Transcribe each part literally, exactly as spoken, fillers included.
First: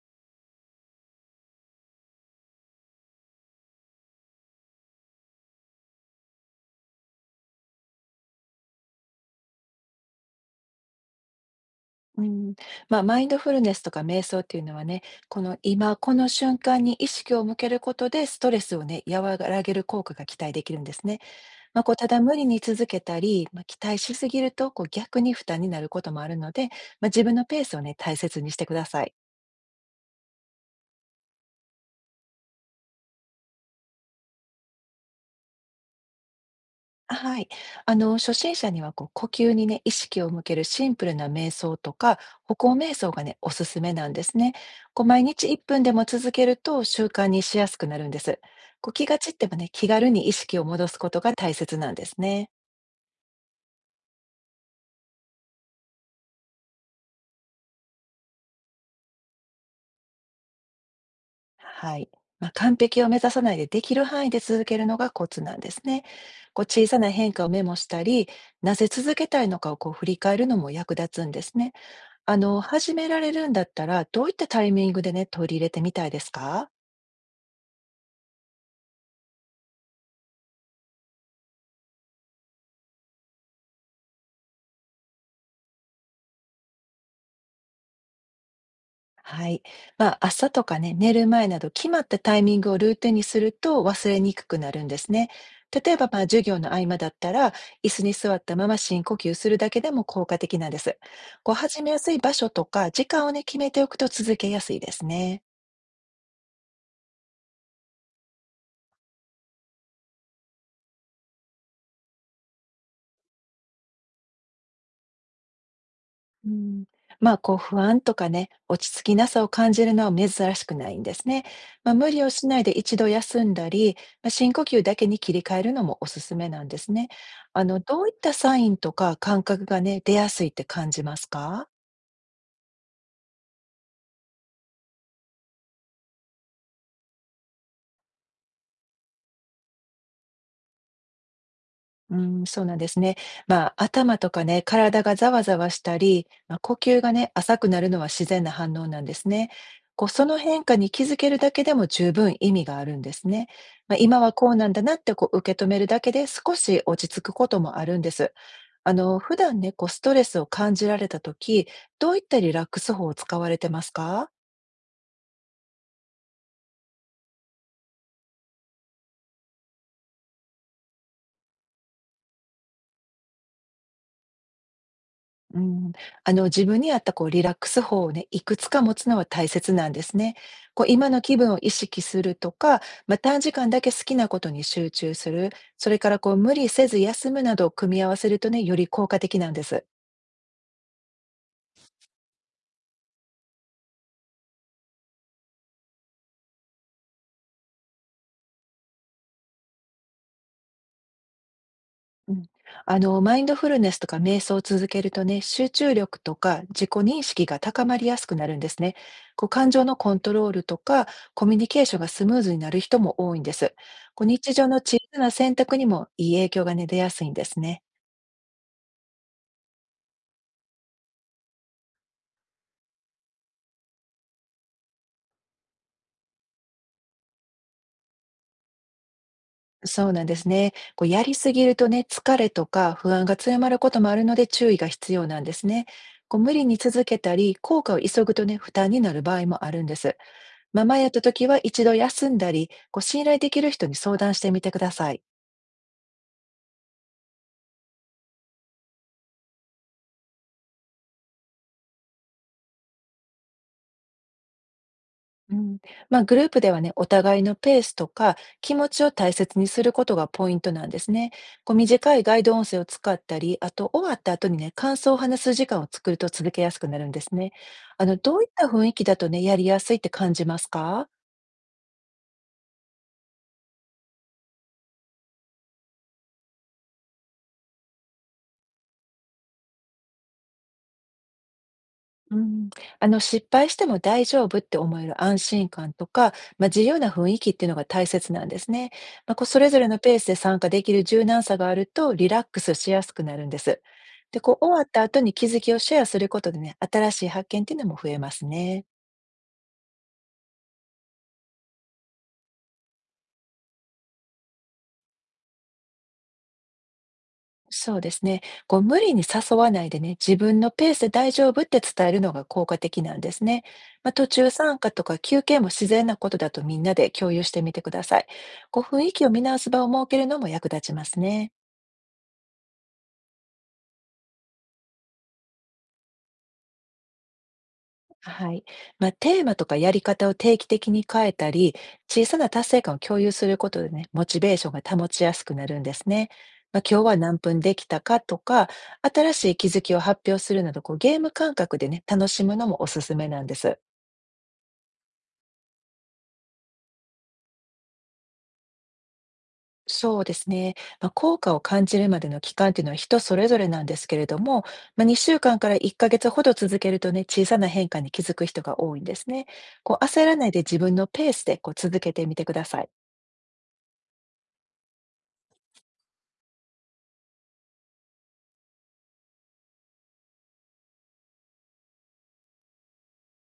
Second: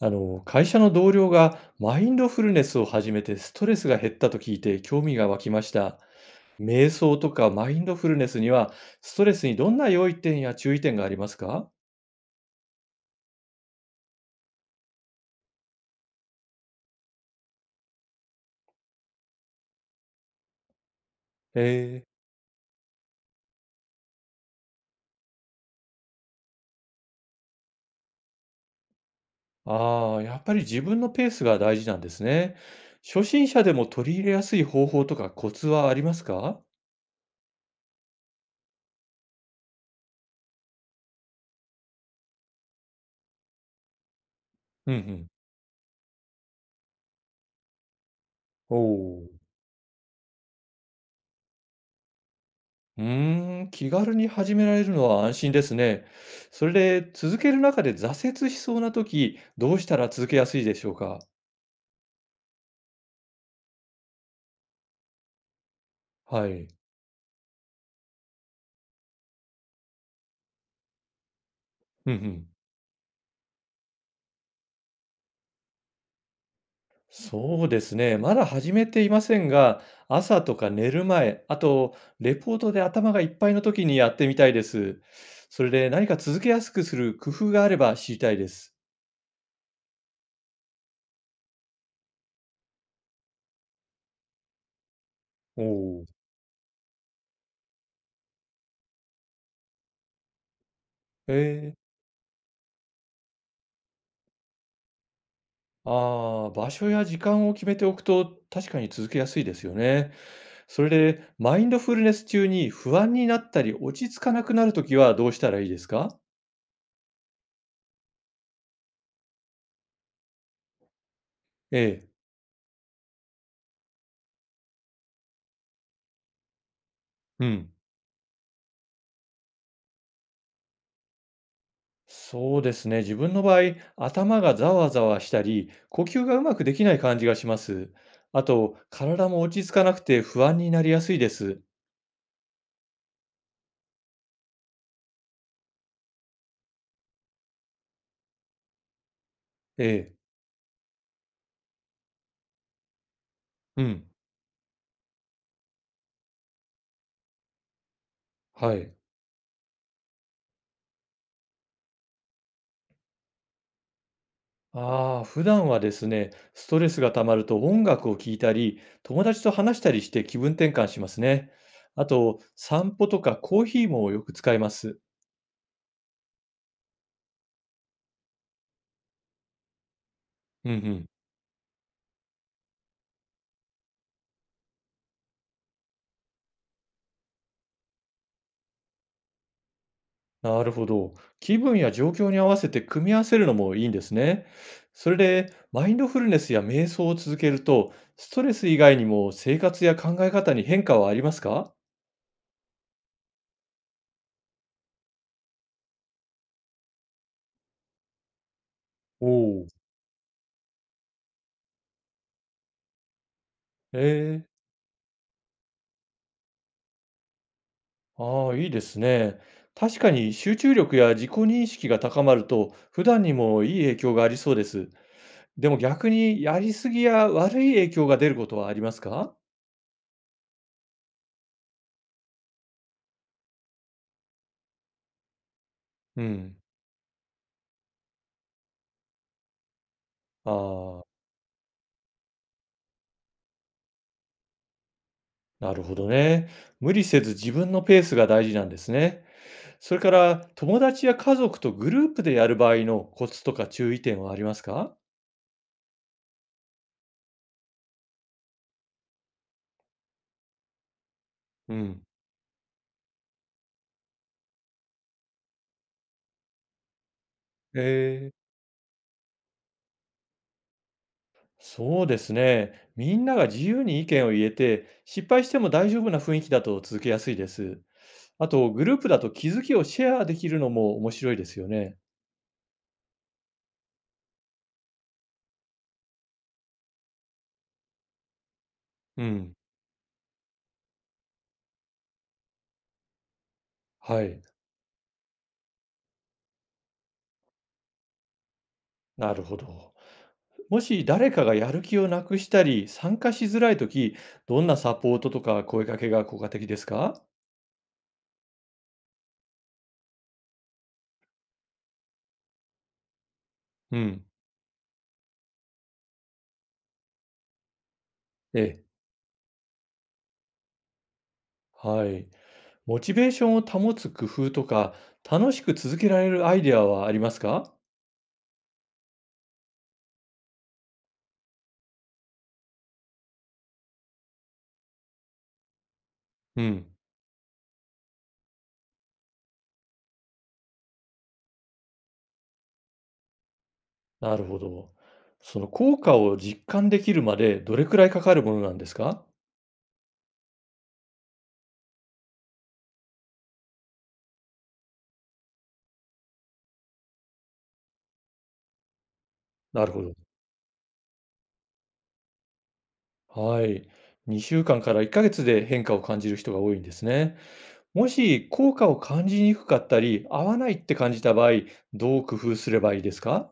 あの、会社の同僚がマインドフルネスを始めてストレスが減ったと聞いて興味が湧きました。瞑想とかマインドフルネスにはストレスにどんな良い点や注意点がありますか？うん、まあ、マインドフルネスとか瞑想っていうのはね、この今この瞬間に意識を向けることでストレスをね、和らげる効果が期待できるんですね。えまあ、こうー、ただ無理に続けたり、まあ、期待しすぎるとこう逆に負担になることもあるので、まあ、自分のペースをね、大切にしてください。ああ、やっぱり自分のペースが大事なんですね。初心者でも取り入れやすい方法とかコツはありますか？はい。あの、初心者にはこう呼吸にね、意識を向けるシンプルな瞑想とか、歩行瞑想がね、おすすめなんですね。うんうこう毎ん。日いっぷんでも続けると習慣にしやすくなるんです。おこう気が散お。ってもね、気軽に意識を戻すことが大切なんですね。うーん、気軽に始められるのは安心ですね。それで続ける中で挫折しそうな時、どうしたら続けやすいでしょうか？はい。まあ、完璧を目指さないでできる範囲で続けるのがコツなんですね。はこうい。小さな変化をメモしたり、なぜ続けたいのかをこう振り返るのも役立つんですね。うんうあん。の、始められるんだったら、どういったタイミングでね、取り入れてみたいですか？そうですね。まだ始めていませんが、朝とか寝る前、あとレポートで頭がいっぱいの時にやってみたいです。それで何か続けやすくする工夫があれば知りたいです。はい。まあ、朝とかね、寝る前など決まったタイミングをルーティンにすると忘れにくくなるんですね。お例えお、ば、まあ、授業の合間だったら、椅子に座ったまま深呼吸するだけでも効果的なんです。こう、ええ、始めやすい場所とか時間をね、決めておくと続けやすいですね。ああー、場所や時間を決めておくと確かに続けやすいですよね。それで、マインドフルネス中に不安になったり落ち着かなくなるときはどうしたらいいですか？うん、まあ、こう不安とかね、落ち着きなさを感じるのは珍しくないんですね。えまあ、え。無理をしないで一度休んだり、まあ、深呼吸だけに切り替えるのもおすすめなんですね。うあん。の、どういったサインとか感覚がね、出やすいって感じますか？そうですね。自分の場合、頭がざわざわしたり、呼吸がうまくできない感じがします。あと、体も落ち着かなくて不安になりやすいです。うん、そうなんですね。まあ、頭とかね、体がざわざわしたり、まあ、呼吸がね、浅くなるのは自然な反応なんですね。えこう、え。その変化に気づけるだけでも十分意味があるんですね。うまあ、ん。今はこうなんだなってこう受け止めるだけで少し落ち着くこともあるんです。はあい。の、普段ね、こうストレスを感じられたとき、どういったリラックス法を使われてますか。ああ、普段はですね、ストレスが溜まると音楽を聴いたり、友達と話したりして気分転換しますね。あと、散歩とかコーヒーもよく使います。うん、あの自分に合ったこうリラックス法をね、いくつか持つのは大切なんですね。うんうこうん。今の気分を意識するとか、まあ、短時間だけ好きなことに集中する、それからこう無理せず休むなどを組み合わせるとね、より効果的なんです。なるほど。気分や状況に合わせて組み合わせるのもいいんですね。それで、マインドフルネスや瞑想を続けると、ストレス以外にも生活や考え方に変化はありますか？うん、あの、マインドフルネスとか瞑想を続けるとね、集中力とか自己認識が高まりやすくなるんですね。おこう、お、感情のコントロールとか、コミュニケーションがスムーズになる人も多いんです。こう、ええ、日常の小さな選択にもいい影響がね、出やすいんですね。ああ、いいですね。確かに集中力や自己認識が高まると、普段にもいい影響がありそうです。でも逆に、やりすぎや悪い影響が出ることはありますか？そうなんですね。こう、やりすぎるとね、疲れとか不安が強まることもあるので注意が必要なんですね。うこう、無ん。理に続けたり、効果を急ぐとね、負担になる場合もあるんです。ママあやったあ、時は一度休んだり、こう信頼できる人に相談してみてください。なるほどね。無理せず自分のペースが大事なんですね。それから、友達や家族とグループでやる場合のコツとか注意点はありますか？うん、まあ、グループではね、お互いのペースとか気持ちを大切にすることがポイントなんですね。こううん。短いガイド音声を使ったり、あと終わった後にね、感想を話す時間を作ると続けやすくなるんですね。えあの、ー、どういった雰囲気だとね、やりやすいって感じますか。そうですね。みんなが自由に意見を言えて、失敗しても大丈夫な雰囲気だと続けやすいです。あと、グループだと気づきをシェアできるのも面白いですよね。うん、あの失敗しても大丈夫って思える安心感とか、まあ、自由な雰囲気っていうのが大切なんですね。うまあ、こうん。それぞれのペースで参加できる柔軟さがあるとリラックスしやすくなるんです。はで、い、こう終わった後に気づきをシェアすることでね、新しい発見っていうのも増えますね。なるほど。もし誰かがやる気をなくしたり、参加しづらいとき、どんなサポートとか声かけが効果的ですか？そうですね。こう無理に誘わないでね、自分のペースで大丈夫って伝えるのが効果的なんですね。うまあ、ん。途中参加とか休憩も自然なことだとみんなで共有してみてください。えこうえ、雰囲気を見直す場を設けるのも役立ちますね。はい。モチベーションを保つ工夫とか、楽しく続けられるアイデアはありますか？はい。まあ、テーマとかやり方を定期的に変えたり、小さな達成感を共有することでね、モチベーションが保ちやすくなるんですね。うまあ、ん。今日は何分できたかとか、新しい気づきを発表するなど、こうゲーム感覚でね、楽しむのもおすすめなんです。なるほど。その効果を実感できるまでどれくらいかかるものなんですか？そうですね。まあ、効果を感じるまでの期間っていうのは人それぞれなんですけれども、まあ、にしゅうかんかんからいっかげつほど続けるとね、小さな変化に気づく人が多いんですね。なるこほうど。焦らないで自分のペースでこう続けてみてください。はい。にしゅうかんかんからいっかげつで変化を感じる人が多いんですね。もし効果を感じにくかったり、合わないって感じた場合、どう工夫すればいいですか？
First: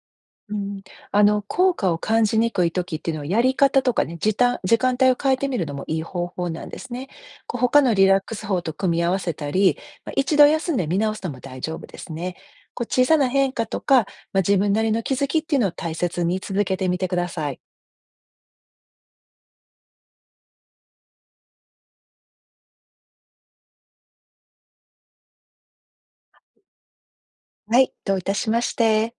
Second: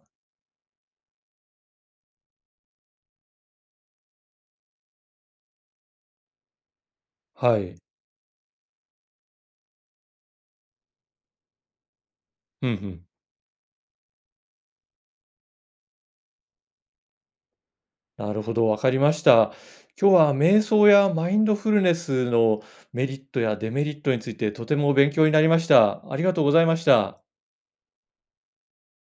うん、あの、効果を感じにくい時っていうのは、やり方とかね、時短時間帯を変えてみるのもいい方法なんですね。こはう、い。他のリラックス法と組み合わせたり、まあ、一度休んで見直すのも大丈夫ですね。うんうこう、小ん、さな変化とか、まあ、自分なりの気づきっていうのを大切に続けてみてください。なるほど、わかりました。今日は瞑想やマインドフルネスのメリットやデメリットについてとても勉強になりました。ありがとうございました。はい、どういたしまして。